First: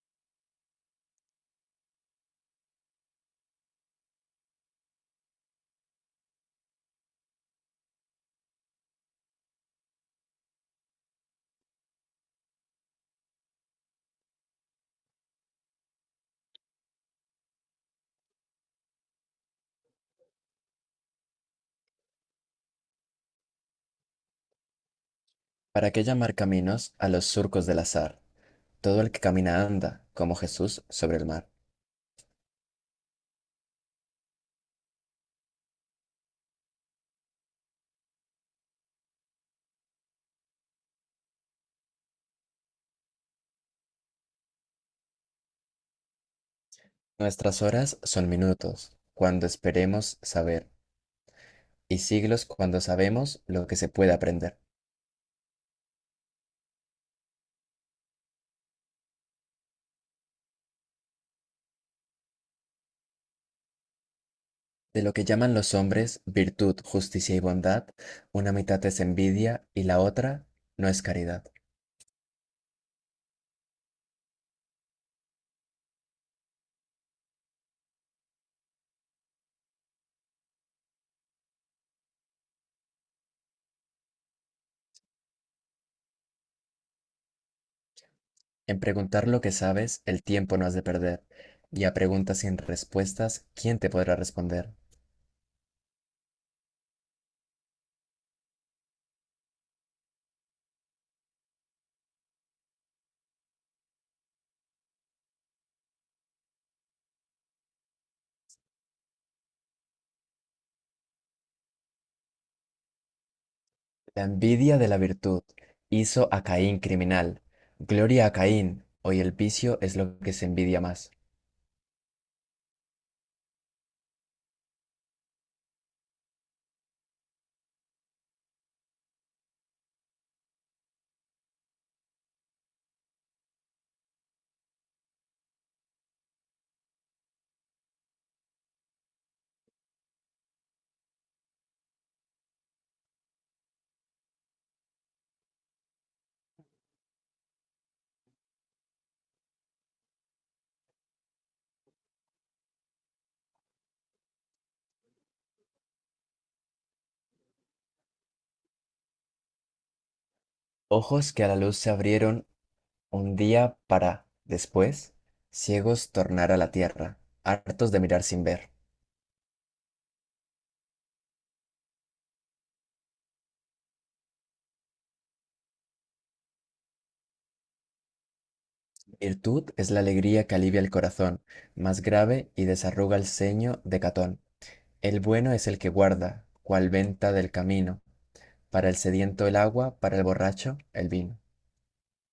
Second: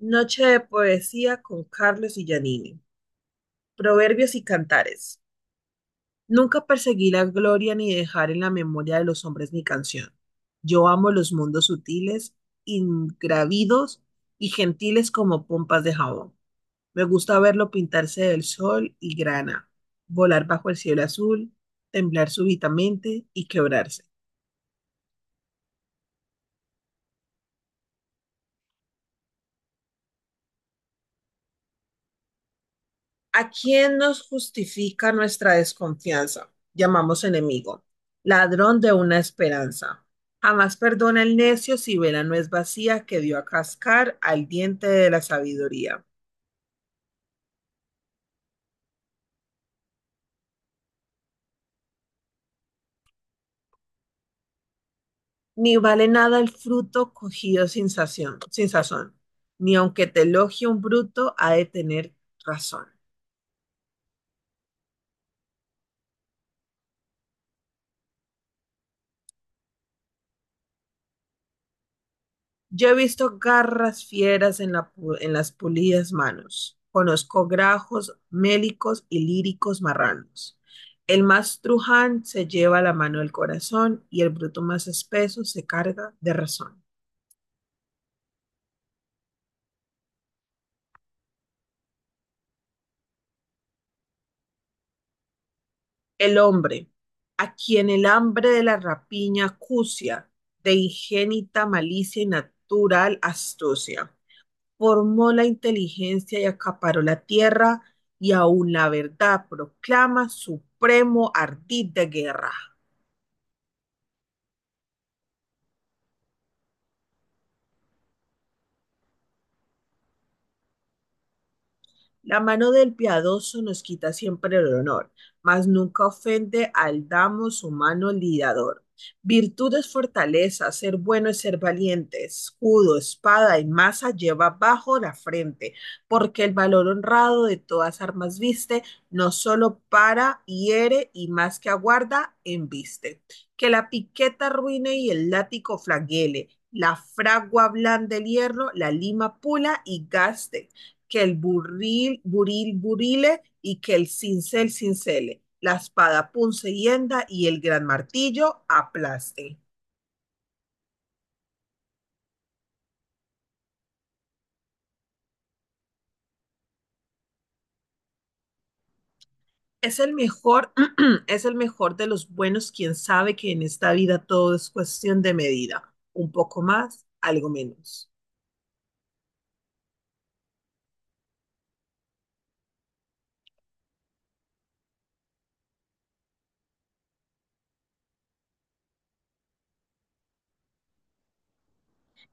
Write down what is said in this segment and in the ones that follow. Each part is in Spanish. Noche de poesía con Carlos y Giannini. Proverbios y cantares. Nunca perseguí la gloria ni dejar en la memoria de los hombres mi canción. Yo amo los mundos sutiles, ingravidos y gentiles como pompas de jabón. Me gusta verlo pintarse del sol y grana, volar bajo el cielo azul, temblar súbitamente y quebrarse. ¿Para qué llamar caminos a los surcos del azar? Todo el que camina anda, como Jesús sobre el mar. ¿A quién nos justifica nuestra desconfianza? Llamamos enemigo, ladrón de una esperanza. Jamás perdona el necio si vela no es vacía que dio a cascar al diente de la sabiduría. Nuestras horas son minutos, cuando esperemos saber, y siglos cuando sabemos lo que se puede aprender. Ni vale nada el fruto cogido sin sazón, ni aunque te elogie un bruto ha de tener razón. De lo que llaman los hombres virtud, justicia y bondad, una mitad es envidia y la otra no es caridad. Yo he visto garras fieras en las pulidas manos. Conozco grajos, mélicos y líricos marranos. El más truján se lleva la mano del corazón y el bruto más espeso se carga de razón. En preguntar lo que sabes, el tiempo no has de perder, y a preguntas sin respuestas, ¿quién te podrá responder? El hombre, a quien el hambre de la rapiña acucia, de ingénita malicia y natural astucia. Formó la inteligencia y acaparó la tierra, y aún la verdad proclama supremo ardid de guerra. La envidia de la virtud hizo a Caín criminal. Gloria a Caín. Hoy el vicio es lo que se envidia más. La mano del piadoso nos quita siempre el honor, mas nunca ofende al damo su mano lidador. Virtud es fortaleza, ser bueno es ser valiente, escudo, espada y masa lleva bajo la frente, porque el valor honrado de todas armas viste, no solo para, hiere y más que aguarda, embiste. Que la piqueta ruine y el látigo flagele, la fragua blanda el hierro, la lima pula y gaste que el burril, buril, burile y que el cincel, cincele, la espada, punce y henda y el gran martillo aplaste. Ojos que a la luz se abrieron un día para, después, ciegos tornar a la tierra, hartos de mirar sin ver. Es el mejor, es el mejor de los buenos quien sabe que en esta vida todo es cuestión de medida, un poco más, algo menos. Virtud es la alegría que alivia el corazón, más grave y desarruga el ceño de Catón. El bueno es el que guarda, cual venta del camino, para el sediento el agua, para el borracho el vino.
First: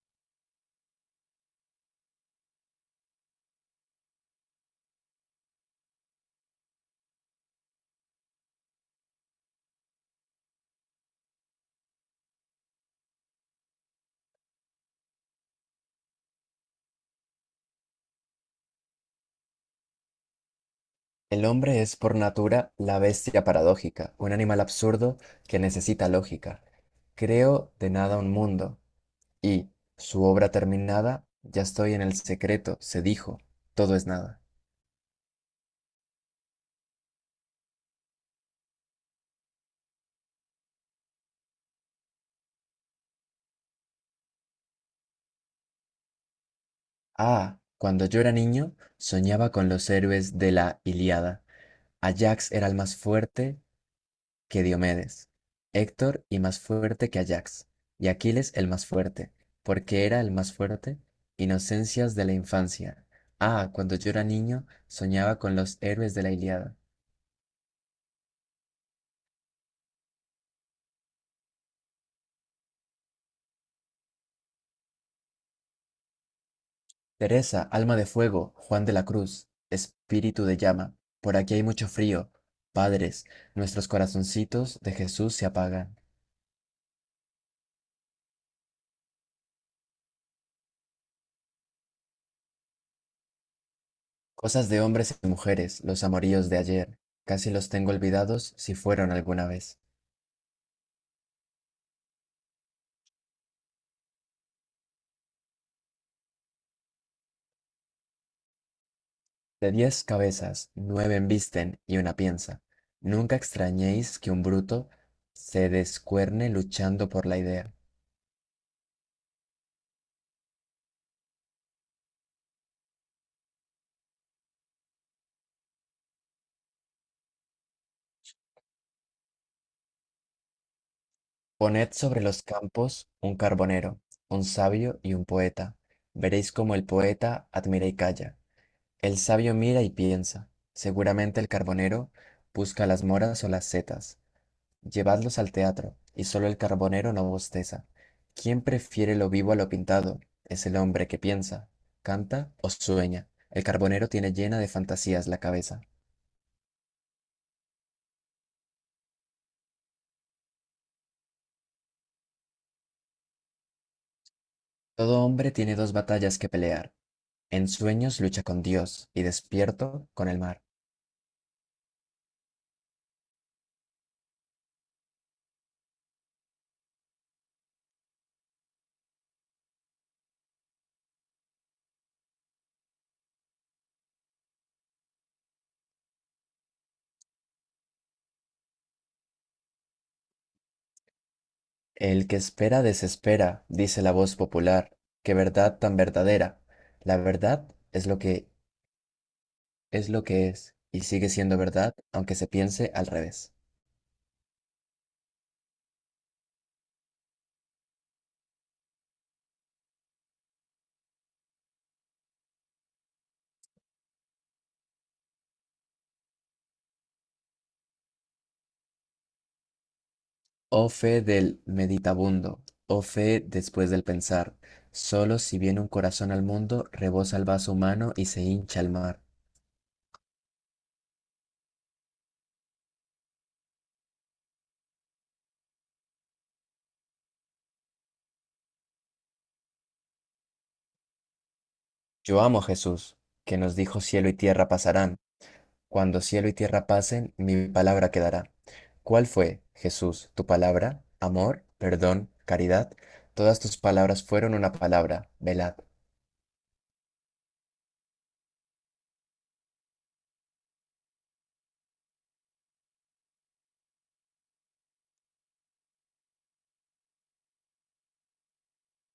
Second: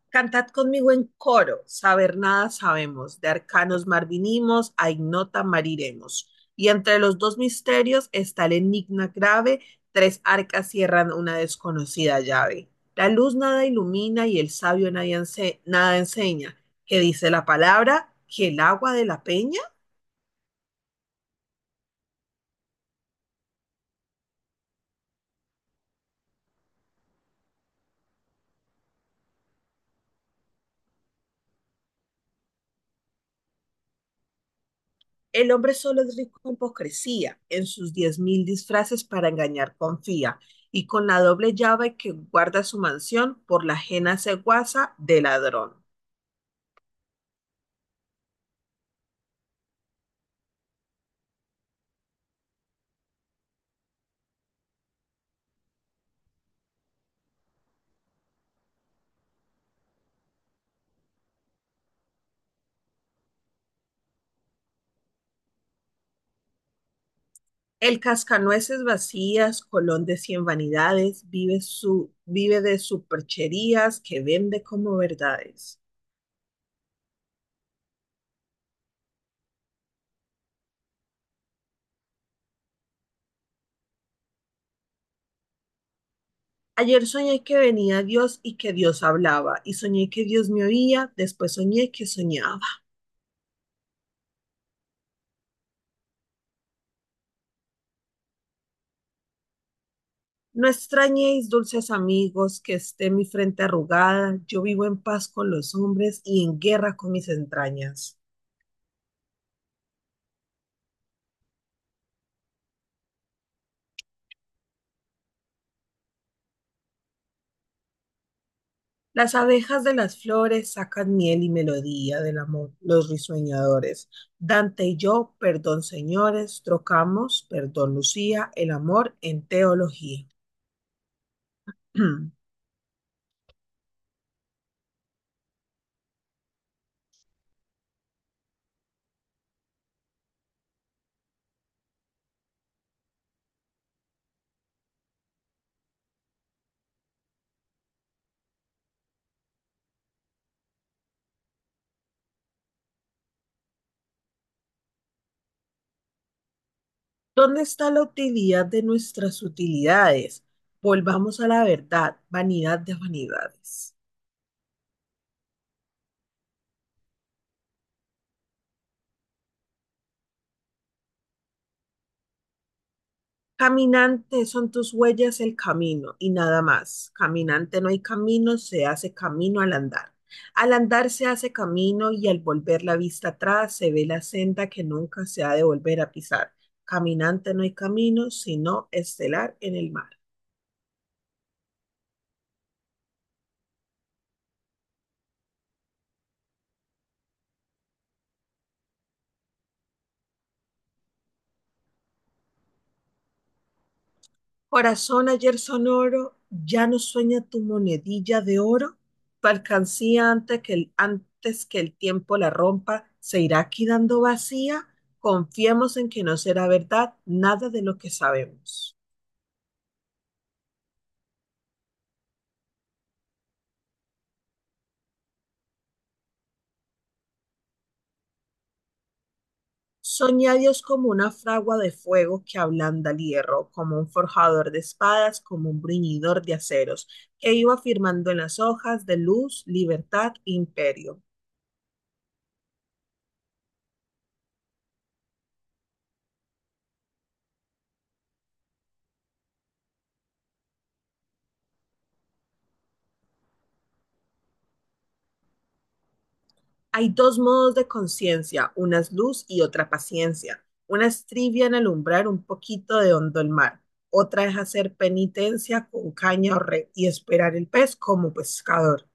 Cantad conmigo en coro, saber nada sabemos, de arcanos mar vinimos, a ignota mariremos. Y entre los dos misterios está el enigma grave, tres arcas cierran una desconocida llave. La luz nada ilumina y el sabio nadie ense- nada enseña, que dice la palabra, que el agua de la peña. El hombre es por natura la bestia paradójica, un animal absurdo que necesita lógica. Creo de nada un mundo, y, su obra terminada, ya estoy en el secreto, se dijo, todo es nada. El hombre solo es rico en hipocresía, en sus 10.000 disfraces para engañar confía, y con la doble llave que guarda su mansión por la ajena ceguaza de ladrón. Ah, cuando yo era niño, soñaba con los héroes de la Ilíada. Ajax era el más fuerte, que Diomedes, Héctor y más fuerte que Ajax, y Aquiles el más fuerte, porque era el más fuerte, inocencias de la infancia. Ah, cuando yo era niño, soñaba con los héroes de la Ilíada. El cascanueces vacías, colón de 100 vanidades, vive, vive de supercherías que vende como verdades. Teresa, alma de fuego, Juan de la Cruz, espíritu de llama, por aquí hay mucho frío. Padres, nuestros corazoncitos de Jesús se apagan. Ayer soñé que venía Dios y que Dios hablaba, y soñé que Dios me oía, después soñé que soñaba. Cosas de hombres y mujeres, los amoríos de ayer, casi los tengo olvidados si fueron alguna vez. No extrañéis, dulces amigos, que esté mi frente arrugada. Yo vivo en paz con los hombres y en guerra con mis entrañas. De diez cabezas, nueve embisten y una piensa. Nunca extrañéis que un bruto se descuerne luchando por la idea. Las abejas de las flores sacan miel y melodía del amor, los risueñadores. Dante y yo, perdón señores, trocamos, perdón Lucía, el amor en teología. Poned sobre los campos un carbonero, un sabio y un poeta. Veréis cómo el poeta admira y calla. El sabio mira y piensa. Seguramente el carbonero busca las moras o las setas. Llevadlos al teatro, y solo el carbonero no bosteza. ¿Quién prefiere lo vivo a lo pintado? Es el hombre que piensa, canta o sueña. El carbonero tiene llena de fantasías la cabeza. ¿Dónde está la utilidad de nuestras utilidades? Volvamos a la verdad, vanidad de vanidades. Todo hombre tiene dos batallas que pelear. En sueños lucha con Dios y despierto con el mar. Caminante son tus huellas el camino y nada más. Caminante no hay camino, se hace camino al andar. Al andar se hace camino y al volver la vista atrás se ve la senda que nunca se ha de volver a pisar. Caminante no hay camino, sino estelar en el mar. El que espera desespera, dice la voz popular. Qué verdad tan verdadera. La verdad es lo que es lo que es y sigue siendo verdad aunque se piense al revés. Corazón ayer sonoro, ya no sueña tu monedilla de oro, tu alcancía antes que el tiempo la rompa, se irá quedando vacía, confiemos en que no será verdad nada de lo que sabemos. Oh fe del meditabundo, oh fe después del pensar, solo si viene un corazón al mundo, rebosa el vaso humano y se hincha el mar. Soñé a Dios como una fragua de fuego que ablanda el hierro, como un forjador de espadas, como un bruñidor de aceros, que iba firmando en las hojas de luz, libertad, imperio. Yo amo a Jesús, que nos dijo cielo y tierra pasarán. Cuando cielo y tierra pasen, mi palabra quedará. ¿Cuál fue, Jesús, tu palabra? Amor, perdón, caridad. Todas tus palabras fueron una palabra, velad. Hay dos modos de conciencia, una es luz y otra paciencia. Una es trivia en alumbrar un poquito de hondo el mar, otra es hacer penitencia con caña o red y esperar el pez como pescador.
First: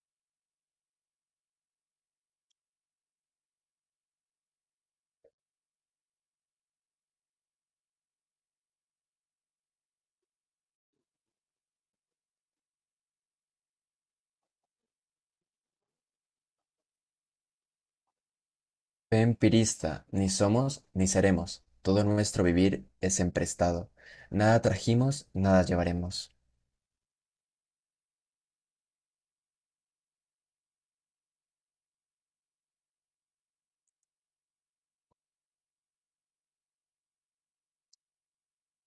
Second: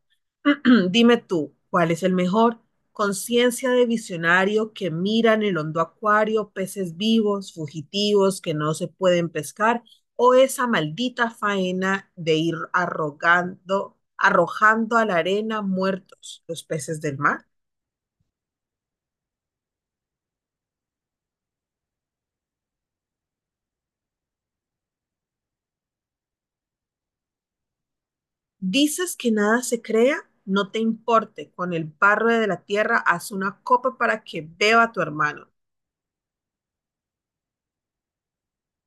Dime tú, ¿cuál es el mejor? Conciencia de visionario que mira en el hondo acuario peces vivos, fugitivos que no se pueden pescar, o esa maldita faena de ir arrojando a la arena muertos los peces del mar. Fe empirista, ni somos ni seremos. Todo nuestro vivir es emprestado. Nada trajimos, nada llevaremos. Dices que nada se crea, no te importe, con el barro de la tierra haz una copa para que beba tu hermano.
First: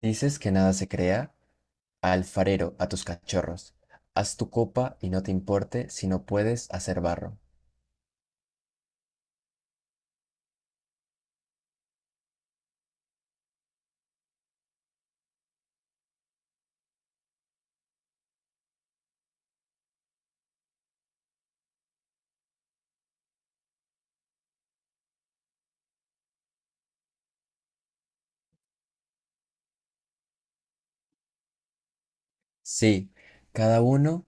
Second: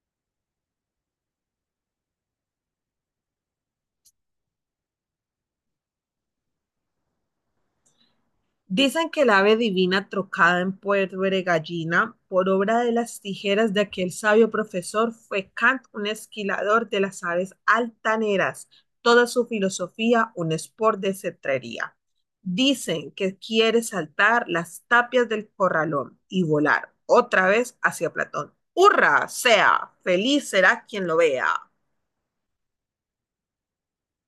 Dices que nada se crea, alfarero, a tus cachorros. Haz tu copa y no te importe si no puedes hacer barro. Dicen que el ave divina trocada en puerbre gallina por obra de las tijeras de aquel sabio profesor fue Kant un esquilador de las aves altaneras, toda su filosofía un sport de cetrería. Dicen que quiere saltar las tapias del corralón y volar otra vez hacia Platón. ¡Hurra! Sea, feliz será quien lo vea. Sí, cada uno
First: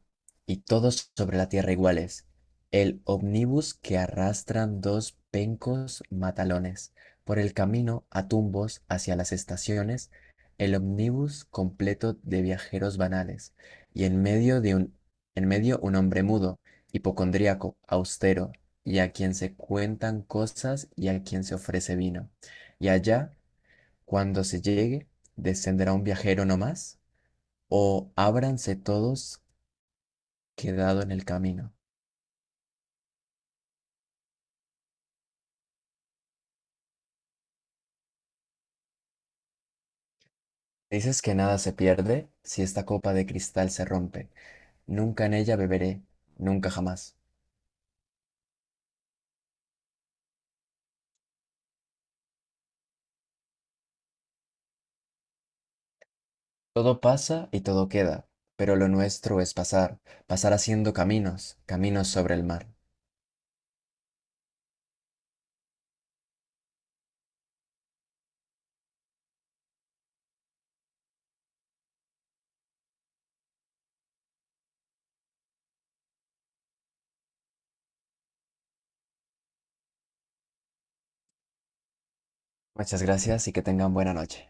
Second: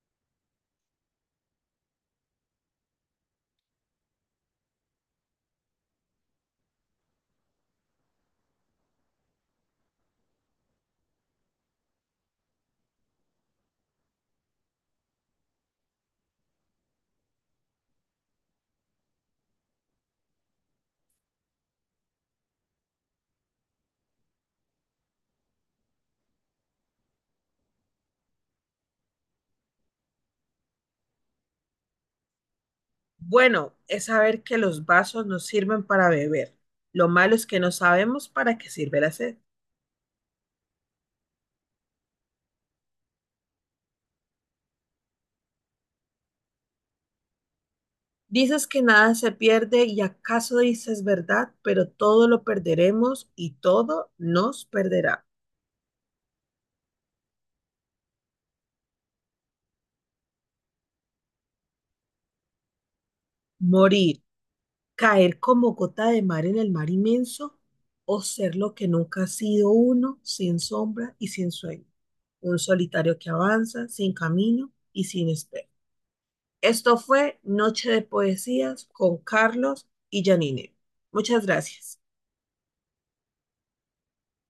y todos sobre la tierra iguales. El omnibus que arrastran dos pencos matalones. Por el camino a tumbos hacia las estaciones, el omnibus completo de viajeros banales. Y en medio de un, en medio un hombre mudo, hipocondríaco, austero, y a quien se cuentan cosas y a quien se ofrece vino. Y allá, cuando se llegue, descenderá un viajero no más o ábranse todos quedado en el camino. Bueno, es saber que los vasos nos sirven para beber. Lo malo es que no sabemos para qué sirve la sed. Dices que nada se pierde si esta copa de cristal se rompe, nunca en ella beberé, nunca jamás. Dices que nada se pierde y acaso dices verdad, pero todo lo perderemos y todo nos perderá. Todo pasa y todo queda, pero lo nuestro es pasar, pasar haciendo caminos, caminos sobre el mar. Morir, caer como gota de mar en el mar inmenso o ser lo que nunca ha sido uno, sin sombra y sin sueño. Un solitario que avanza sin camino y sin espera. Esto fue Noche de Poesías con Carlos y Janine. Muchas gracias. Muchas gracias y que tengan buena noche.